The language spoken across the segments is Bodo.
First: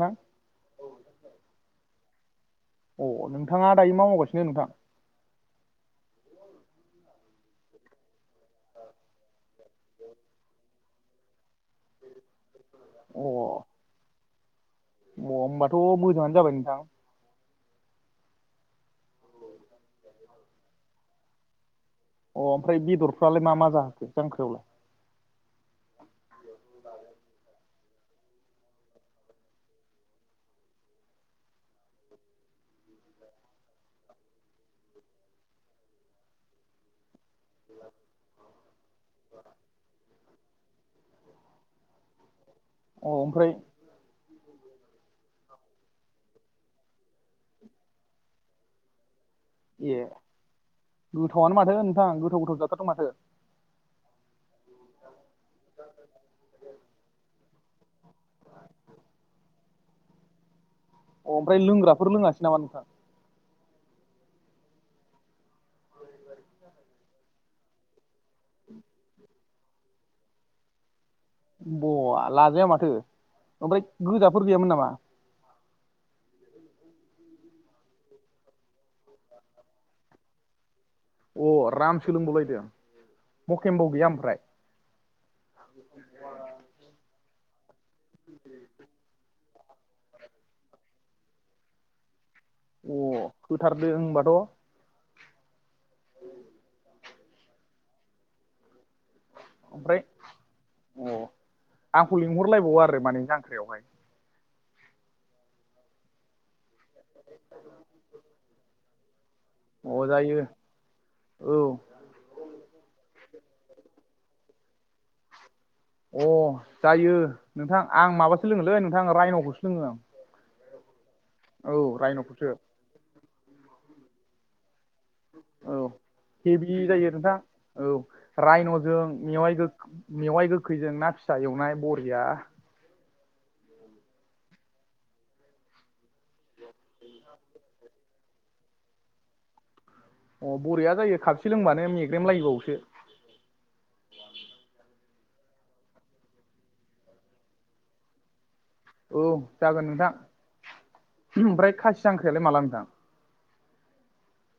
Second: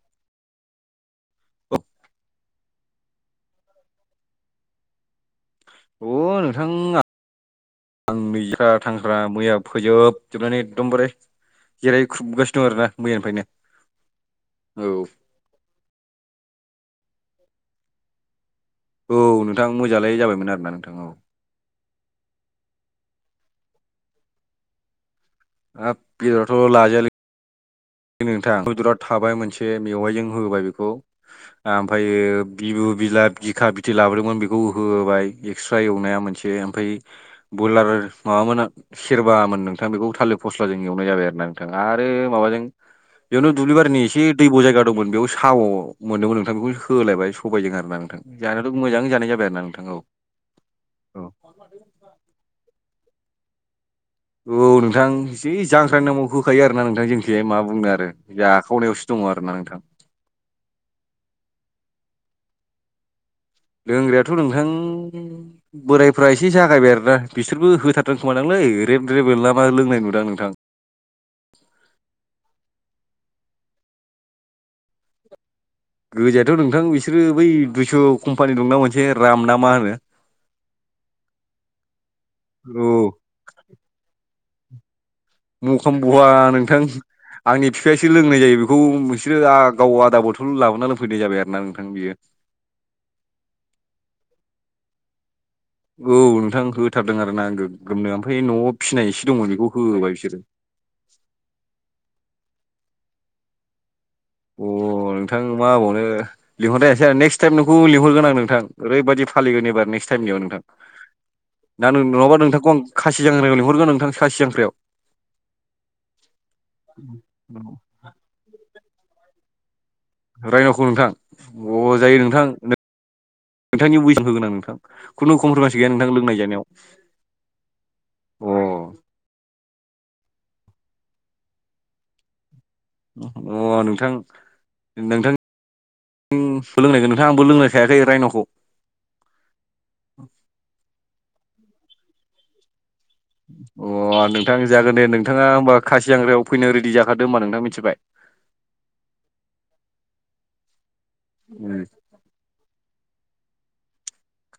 नोंथां अ अ नोंथाङा दायो मा मावगासिनो नोंथां अ नोंथाङा आं नुख्रा थांख्रा मैया फोजोबजोबनानै एकदमबारे जेराय खुबगासिनो दं आरोोना मैयानिफ्रायनो औ अा होनबाथ' मोजाङानो जाबाय नोंथां औ नोंथां मोजालाय जाबायमोन आरो ना नोंथांाव अ ओमफ्राय बेदरफ्रालाय मा मा जाहोखो जांख्रिायावलाय हाब बियाथ' लाजायालै नोंथां हुदराव थाबाय मोनसे मेवाइजों होबाय बेखौ आमफायो बिबु बिला बिखा बिथै लाबोदोंमोन बेखौ होबाय एकस्रा एवनाया मोनसे ओमफाय बयलार माबामोना सेरबामोन नोंथां बेखौ थालिर फ'स्लाजों एवनाय जाबाय आरोना नोंथाङा आरो माबाजों अ बेयावनो ओमफ्राय दुब्लि बारिनि एसे दैब' जायगा दंमोन बेयाव साम' मोनदोंमोन नोंथां बेखौ होलायबाय सबायजों आरोना नोंथां जानायाथ मोजां जाबाय आरोना नों ए गोथावआनो माथो नोंथां गोथावगोथाव जाथारदों माथो औ नोंथां जि जांख्रानि नामाव होखायो आरोना नोंथां जोंनिखिजाय मा बुंनो आरो जाखावनायावसो दङ आरोना नोंथां अ ओमफ्राय लोंग्राफोर लोङासै नामा नोंथा लोंग्रायाथ' नोंथां बोरायफ्रा एसे जागायबाय आरोना बिसोरबो होथार दोंखोमादांलै रेब-रेबेल नामा लोंनाय नुदां नोंथां ब लाजाया माथो ओमफ्राय गोजाफोर गैयामोन नामा गोजायाथ' नोंथां बिसोरो बै दुइस' कम्पानि दंना मोनसे राम ना मा होनो [unintelligible] अ राम सोलोंबावलायदों औ मकेमब' गैया ओमफ्राय म'खामब'आ नोंथां आंनि फिफायासो लोंनाय जायो बेखौ बिसोरो आ गाव आदा बथल लाबोना लोंफैनाय जाबाय आरोना नों थां बियो अ होथारदो होनबाथ' औ नोंथां होथारदों आरोना गोगोमनो ओमफाय न'आव फिनाय एसे दङ बेखौ ओमफ्राय होबाय बिसोरो अ आंखौ लिंहरलायबावा आरो माने जांख्रायावहाय अ नोंथां मा आबावनो लिंहरनोयासै आरो नेक्स टाइम नोंखौ लिंहरगोन आं नोंथां ओरैबायदि फालिगोन एबार अ नेक्सट टाइमनियाव जायो नोंथां औ ना नङाबा नोंथांखौ आं खासि जांख्रायाव लिंहरगोन नोंथां खासि जांख्रायाव अ जायो नोंथां आं माबासो लोङोलै नोंथां रायन'खौसो लोङो आं रायनावखौ नोंथां औ अ जायो नोंथां रायन'खौसो नोंथांनि बयस होगोन आं नोंथां खुनु कमप्रमाइस गैया नोंथां लोंनाय जानायाव दे नोंथां औ अ रायन'जों मेवाइ गोख मेवाइ गोखैजों ना फिसा एवनाय बरिया अ नोंथां नोंथां उम सोलोंनायगोन नोंथां आंबो लोंनायखायाखै रायन'खौ अ बरिया जायो खापसे लोंबानो मेग्रेम लायोबावसो अ नोंथां जागोन दे नोंथाङा होमबा खासियांग्रायाव फैनायनो रेडि जाखादो होनोमबा नोंथां मिथिबाय औ जागोन नोंथां ओमफ्राय खासि जांख्रायालाय माला नोंथां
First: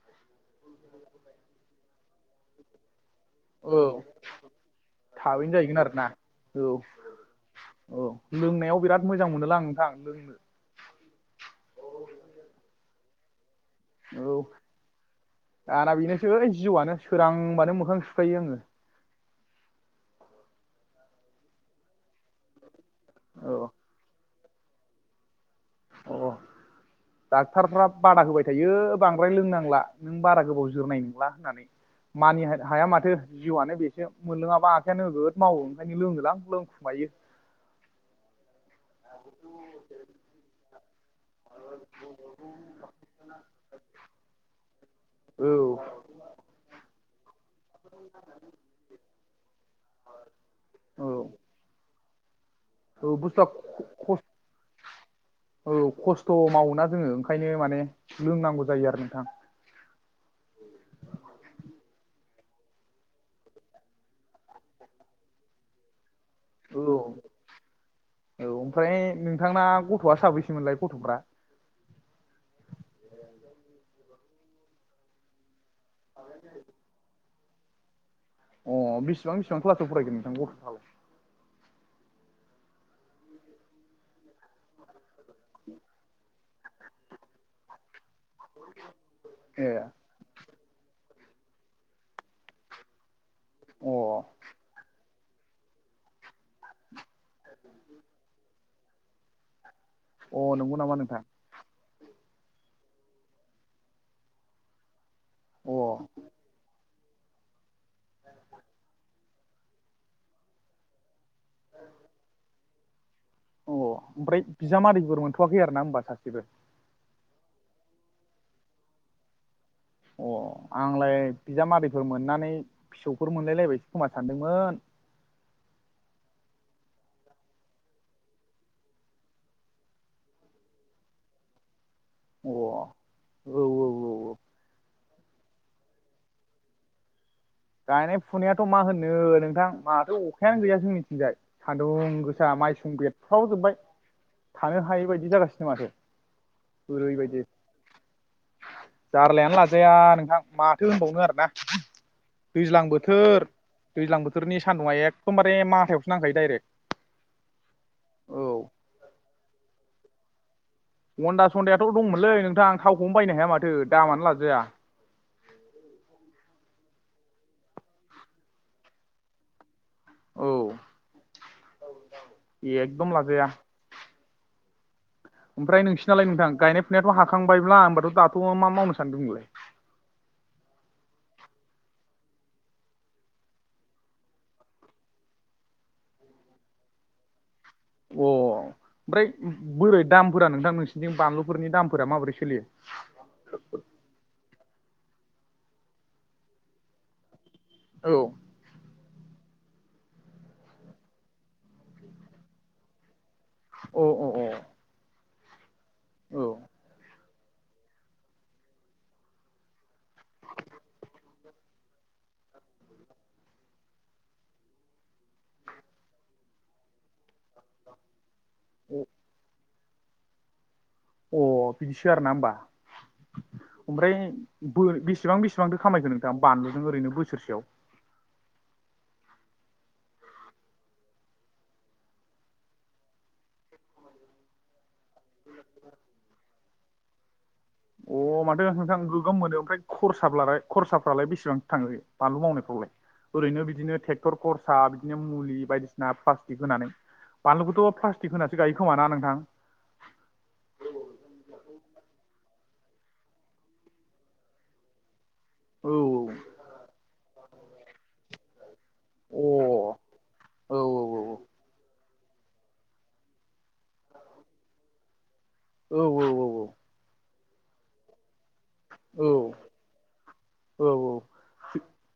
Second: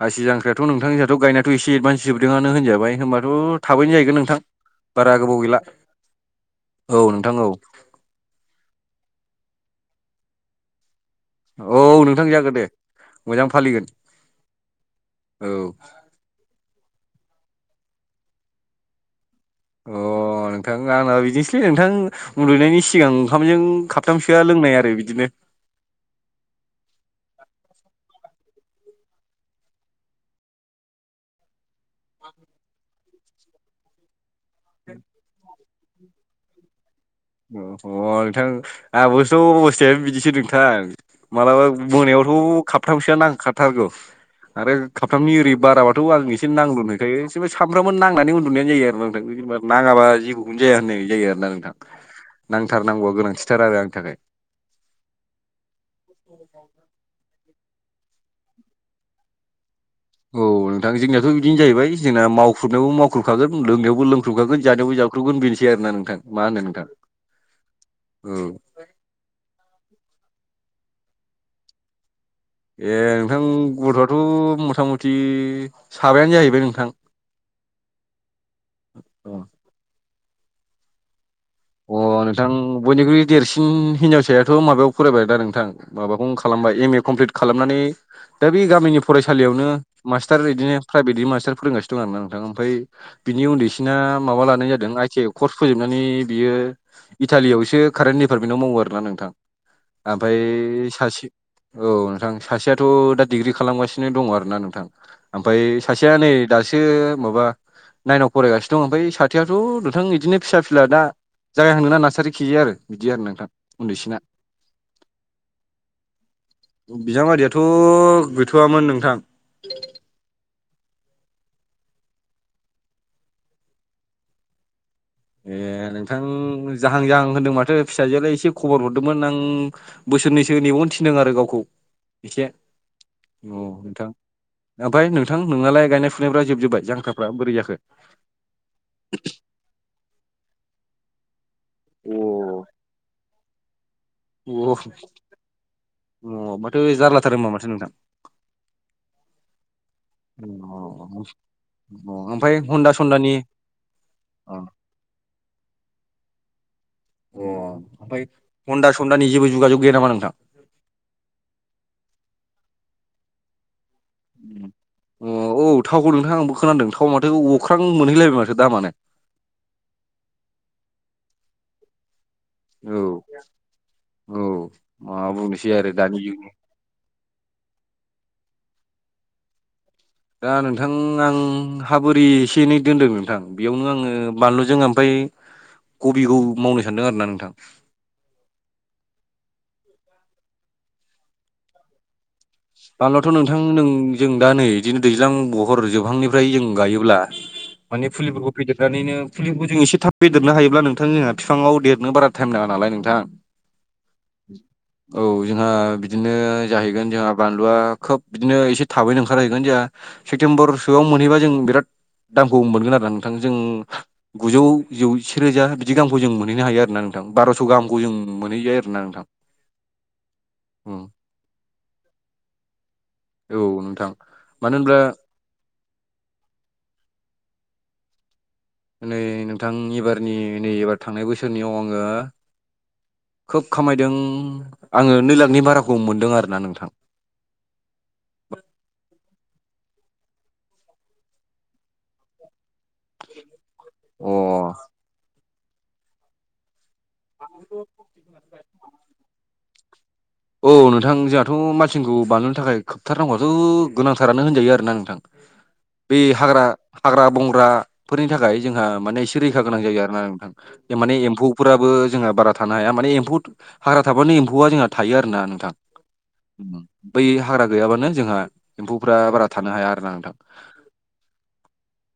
गासि जांख्राथ' नोंथां जाहाथ' गायनायाथ' एदभान्स जोबदोंआनो होनजाबाय होनबा थ औ थाबैनो जाहैगोन नोंथां बारा गोबाव थाबैनो गैला जाहैगोन आरोना औ नोंथां औ औ लोंनायाव बिराद मोजां मोनोलां नोंथां लोंनो औ नोंथां जागोन दे मोजां फालिगोन औ औ आना बेनोसै जिवानो सोरांबानो मोखां सुखायो आङो अ नोंथां आंना बिदिनोसैलै नोंथां उन्दुनायनि सिगां ओंखामजों औ काप थामसोआ लोंनाय आरो बिदिनो अ डाक्टारफ्रा बादा होबाय थायो बांद्राय लोंनांला नों बारा गोबाव जोरनाय नोंला होननानै मानि हा हाया माथो जिउआनो बेसो मोनलोङाबा आखाइया नोगोद मावो ओंखायनो लोङोलां लोंखुमायो अह नोंथां आहाबोस' अबस्थायानो बिदिसो नों मालाबा मोनायावथ' खाबथामसोआ नांखाथारगौ आरो खाबथामनि औ इरै बाराबाथ आं एसे नांलुननायखाय एसेबो सानफ्रामबो नांनानै उनदुनायानो जायो आरोना नोंथां बिदि मा नाङाबा जेबोखौनो जाया होननाय औ जायो आरो ना नोंथां औ नांथारनांगौआ बुजथआ गोनांथिथार आरो आंनि थाखाय खस औ खस्थ' मावोना जोङो ओंखायनो माने लोंनांगौ जायो आरो नोंथां औ नोंथां जोंनियाथ' बिदिनो जायैबाय जोंना मावख्रुबनायावबो मावख्रुबखागोन लोंनायावबो लोंख्रुबखागोन जानायावबो जाख्रुबगोन बेनोसै आरोना नोंथां मा होनो औ नोंथां औ ओमफ्राय नोंथांना गथ'आ साबैसोममोनलाय गथ'फ्रा ए नोंथां गथ'आथ' मुथा मुथि साबायानो जाहैबाय नोंथां अ बिसिबां बिसिबां क्लासाव फरायगोन नोंथां गथ'फोरा अ नोंथां बयनिख्रुइ देरसिन हिनजावसायाथ' माबायाव फरायबाय दा नोंथां माबाखौनो खालामबाया एम ए कमप्लिट खालामनानै दा बे गामिनि फरायसालिआवनो ए मास्टार इदिनो प्राइभेटनि मास्टार फोरोंगासिनो दं आरो ना नोंथां आमफाय हो‌ बिनि अ उन्दैसिना माबा लानाय जादों आइ टि आइ कर्स फोजोबनानै बियो इटालिआवसो कारेन्ट डिपार्टमेन्टाव मावो आरो ना नोंथां आमफाय अ नंगौ नामा नोंथां सासे औ नोंथां सासेयाथ' दा डिग्रि खालामगासिनो दङ आरोना नोंथां ओमफफ्राय अ सासेया नै दासो माबा नाइनाव फरायगासिनो दं ओमफ्राय सा खोथाययाथ' नोंथां बिदिनो फिसा फिला दा जाया होनदोंना नार्सारि खियो आरो बिदि आरो नोंथां अ उन्दैसिना ओमफ्राय बिजामादैफोर मोनथ'वाखै आरो ना होनबा सासेबो बिजामादैयाथ' गैथ'वाममोन नोंथां अ आंलाय बिजामादैफोर मोननानै फिसौफोर मोनलायलायबायसो खोमा सानदोंमोन ए नोंथां जाहां जाहां होनदों माथो फिसाजोआलाय एसे खबर हरदोंमोन आं बोसोरनैसो नेबावनो थिनदों आरो गावखौ एसे अ औ औ औ आमफाय नोंथां नोंनालाय गायनाय फुनायफ्रा जोबजोबबाय जांक्राफ्रा बोरै जाखो गायनाय फुनायाथ' मा होननो नोंथां माथो अखायानो गैया जोंनिथिंजाय सान्दुं गोस जा माइसुं बेरफ्राव जोबबाय अ अ थानो हायै बादि जागासिनो माथो अ माथो जारलाथार ओरैबादि होमबा माथो नोंथां जारलायानो लाजाया नोंथां अ माथो होनबावनो आरोना अ ओमफ्राय दैज्लां हन्दा सन्दानि बोथोर दैज्लां अ बोथोरनि सान्दुंआ एखदमबारे मथायावसो नांखायो दाइरेक्ट अ आमफाय ह'नदा स'नदानि जेबो जुगाजोग गैया नामा नोंथां हनदा सनदायाथ' दंमोनलै नोंथां थावखौनो बायनो हाया माथो दामानो लाजाया अ औ थावखौ नोंथां आंबो खोनादों थावा माथो अख्रां मोनहैलायबाय माथो दामानो औ [inaudible] औ एकदम लाजाया औ मा बुंनोसै आमफ्राय आरो दानि नोंसिनालाय जुगनि नोंथां गायनाय याथ' हाखांबायब्ला होमबाथ' दाथ' मा मावनो सानदोंमो नोंलाय दा नोंथां आं हाबोरै एसे एनै दोनदों नोंथां बेआवनो आङो बानलुजों आमफाय कबिखौ मावनो सानदों आरो ना नोंथां अ आमफ्राय बोरै दामफोरा नोंथां नोंसिनिथि बानलुफोरनि दामफोरा माबोरै सोलियो बानलुआथ' नोंथां नों जों दा नै इदिनो दैज्लां बहर जोबहांनिफ्राय जों गायोब्ला माने औ फुलिफोरखौ फेदेरनानैनो फुलिखौ जों एसे थाब फदेरनो हायोब्ला नोंथां जोंहा बिफांआव देरनो बारा टाइम नाङा नालाय नोंथां अ अ अ औ जोंहा बिदिनो औ जाहैगोन जोंहा बानलुआ खोब बिदिनो एसे थाबैनो ओंखारहैगोन जोंहा सेप्तेम्बर सोआव मोनहैबा जों बिराद दामखौ मोनगोन आरो नोंथां जों गुजौ जौसे रोजा बिदि दामखौ जों मोनहैनो हायो आरो ना नोंथां नोंथां बार'स' गाहामखौ जों मोनहैयो आरो ना नोंथां अ बिदिसो आरो ना होमबा औ नोंथां आमफ्राय मानो बो होनब्ला बेसेबां बेसेबां बेसेबांथो खामायखो नोंथां बानलुजों ओरैनो बोसोरसेआव नै नोंथां एबारनि नै एबार थांनाय बोसोरनिआव आङो खोब खामायदों आङो नै लाखनि बाराखौ मोनदों आरोना नोंथां अ माथो नोंथां गोगोम मोनो आमफ्राय खरसाबालाय खरसाफ्रालाय बेसेबां थाङो बानलु मावनायफ्रावलाय ओरैनो बिदिनो ट्रेक्टर अ खरसा बिदिनो मुलि बायदिसिना प्लास्टिक होनानै बानलुखौथ' प्लास्टिक होनासो गायो खोमाना नोंथां औ नोंथां जोंहाथ' मासिनखौ बानायनो थाखाय खोबथारनांगौआथ' गोनांथारानो होनजायो आरोना नोंथां औ बे हाग्रा हाग्रा बंग्राफोरनि थाखाय जोंहा माने अ औ एसे रैखा गोनां जायो आरोना नोंथां औ माने एम्फौफोराबो जोंहा बारा थानो हाया मानि एम्फौ हाग्रा थाबानो एम्फौआ जोंहा थायो आरो ना नोंथां औ औ बै हाग्रा गैयाबानो जोंहा एम्फौफ्रा औ बारा थानो हाया आरो ना नोंथां औ औ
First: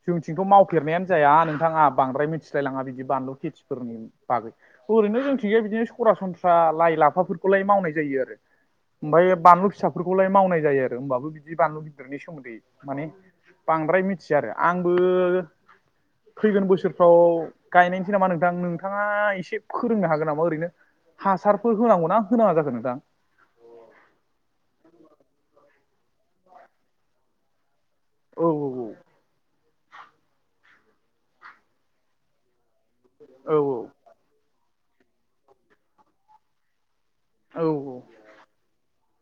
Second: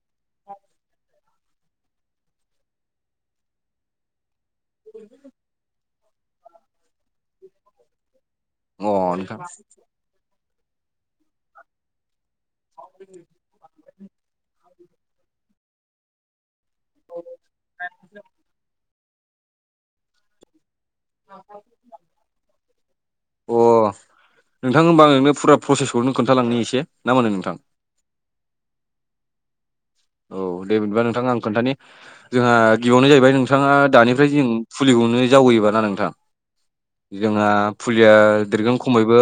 जोंनिथिंथ' मावफेरनायानो जाया नोंथाङा बांद्राय मिथिलायलाङा बिदि बानलु खेथिफोरनि बागै ओरैनो जों थिं गै बिदिनो सरासनस्रा लाइ लाफाफोरखौलाय मावनाय जायो आरो अ ओमफाय नोंथां बानलु फिसाफोरखौलाय मावनाय जायो आरो होमबाबो बिदि बानलु गिदिरनि सोमोन्दै माने बांद्राय मिथिया आरो आंबो फैगोन बोसोर बोसोरफ्राव गायनायनोसै नामा नोंथां नोंथांआ एसे फोरोंनो हागोन नामा ओरैनो हासारफोर होनांगौ ना होनांआ जाखो नोंथां अ नोंथां होनबा आं नोंनो फुरा प्रसेसखौनो खोन्थालांनो एसे ना मा होनो नोंथां औ औ औ औ दे बिदिबा नोंथाङा आं खोन्थानि जोंहा गिबियावनो जाहैबाय औ नोंथाङा दानिफ्राय जों फुलिखौनो जावैयोबा ना नोंथां जोंहा औ औ फुलिया देरगोन खमैबो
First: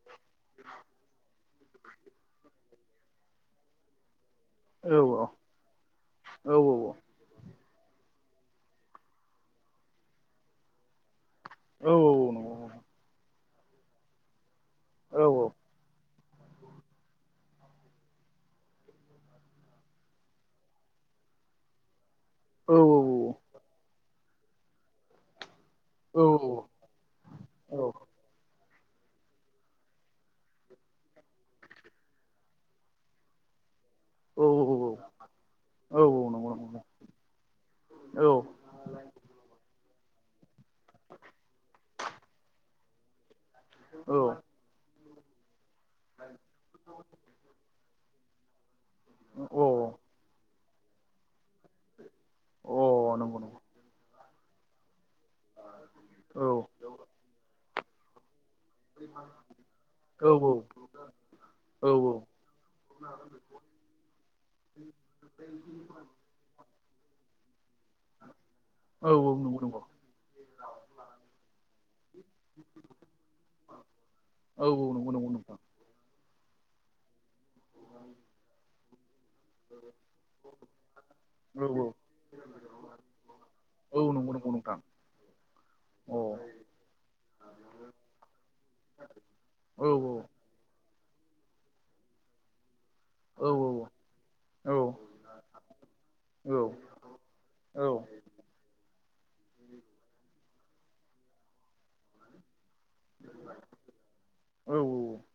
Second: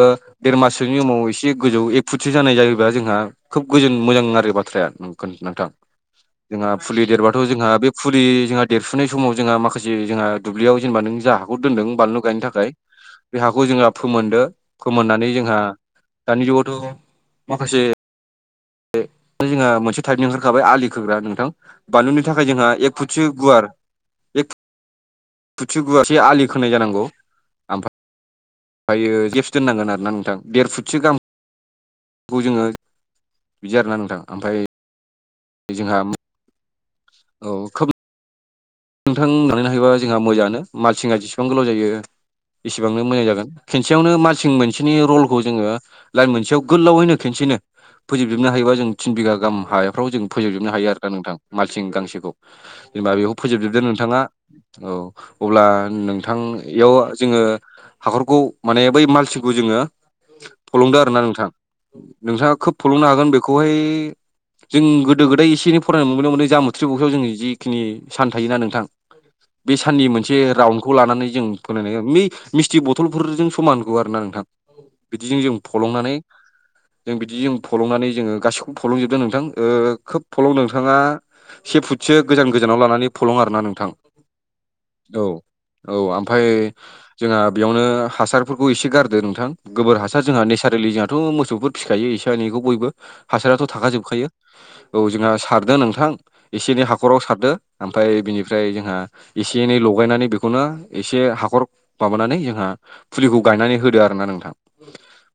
देर माससोनि उमाव एसे गोजौ एक फुटसो जानाय जायोबा जोंहा खोब गोजोन मोजां आरो बा [unintelligible] औ नोंथां औ जोंहा फुलि देरबाथ' जोंहा बे फुरि जोंहा देरफुनाय समाव जोंहा माखासे जोंहा दुब्लियाव जेनेबा नों जा खौ औ दोन्दों बानलु औ गायनो नंगौ थाखाय बे हाखौ जोंहा फोमोनदो औ फोमोननानै जोंहा दानि जुगावथ' माखासे जोंहा मोनसे टाइपनि ओंखारखाबाय आलि खोग्रा नोंथां बानलुनि थाखाय जोंहा औ एक फुटि गुवार एक फु फुथसे गुवारसे आलि खोनाय जानांगौ औ ओमफायो गेपस दोननांगोन आरोना नोंथां देर फुटसो गाहाम बेखौ जोङो बिदि आरोना नोंथां ओमफ्राय औ जोंहा औ औ नंगौ नंगौ औ खोब औ नोंथां बानायनो हायोबा जोंहा मोजाङानो माल सिंङा जेसिबां गोलाव जायो एसेबांनो मोजां जागोन खेनसेयावनो मालसिं मोनसेनि रलखौ जोङो लाइन मोनसेयाव गोलावैनो खनसेनो फोजोबजोबनो हायोबा जों थिन बिगा गाहाम हायाव फ्राव जों फोजोबजोबनो हायो आरोना नोंथां मालसिं गांसेखौ औ जेनेबा अ बेखौ नंगौ नंगौ फोजोबजोबदो नोंथाङा औ अब्ला नोंथां औ औ इयाव जोङो हाखरखौ माने बै मालसिखौ जोङो औ औ फलंदो आरोना नोंथां औ नोंथाङा खोब फल'नो हागोन बेखौहाय जों गोदो गोदाय एसे एनै फरायनो मोनदों मोने जाम थ्रिबुसाव जोंनि जिखिनि सान थायोना नोंथां औ नंगौ बे नंगौ साननि मोनसे राउनडखौ लानानै जों फोनायनाय मिसथि बथलफोरजों समान गुवार ना नोंथां औ औ नंगौ नंगौ नंगौ बिदिजों जों नोंथां फलंनानै जों बिदि जों फलंनानै जोङो गासिखौबो फलंजोबदो नोंथां ओ खोब फलं नोंथाङा से फुटसो गोजान गोजानाव लानानै फलं आरोना नोंथां नंगौ नंगौ नोंथां औ औ आमफाय जोंहा बेयावनो हासारफोरखौ एसे गारदो नोंथां औ गोबोर हासार जोंहा नेचारेलि जोहाथ' मोसौफोर फिखायो एसे एनैखौ बयबो औ हासाराथ' नंगौ नंगौ नोंथां थाखाजोबखायो अ औ जोंहा सारदो नोंथां औ एसे एनै हाखराव सारदो औ आमफ्राय बिनिफ्राय जोंहा एसे एनै लगायनानै बेखौनो एसे हाखर माबानानै जोंहा फुलिखौ गायनानै होदो आरो ना नोंथां औ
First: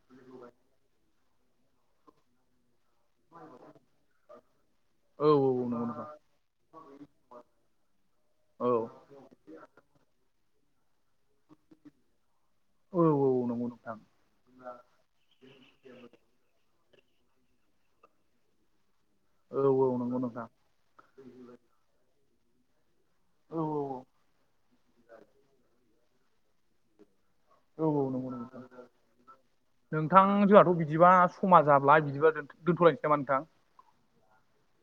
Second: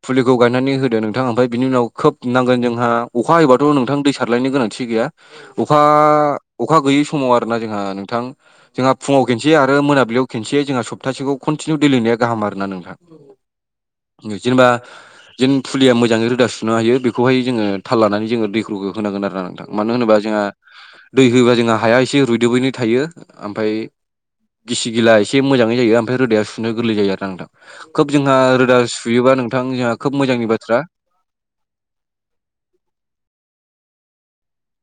फुलिखौ गायनानै होदो नोंथाङा ओमफ्राय बिनि उनाव खोब नांगोन जोंहा अखा हयोबाथ' नोंथां दै सारलायनायनो गोनांथि गैया औ औ नंगौ अखा नोंथां अखा गैयि स समाव आरो ना जोंहा नोंथां औ जोंहा फुङाव खनसे आरो मोनाबिलियाव खनसे जोंहा सप्तासेखौ खन्टिनिउ दै लुनाया गाहाम आरोना नोंथां औ नंगौ नोंथां जेनेबा जेन फुलिया मोजाङै रोदा सुनो हायो बेखौहाय जोङो थाल लानानै जोङो दैफोरखौ होनांगोन आरो ओ नोंथां औ औ मानो होनोबा नंगौ जोंहा नोंथां दै होयोबा जोंहा हाया एसे रुइदोबैनो थायो औ ओमफफ्राय औ गिसि गिला एसे मोजाङै जायो ओमफ्राय रोदाया सुनो गोरलै जायो आरो ना नोंथां औ खोब नंगौ जोंहा नोंथां रोदा सुयोबा नोंथां जोंहा खोब नोंथां मोजांनि जोंहाथ' बाथ्रा बिदिबा समा जाब्ला बिदिबा दोनथ'लनोसै नामा नोंथां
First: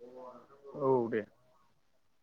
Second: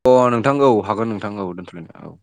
अ नोंथां औ हागोन नोंथां औ दोनथ' नोंथां औ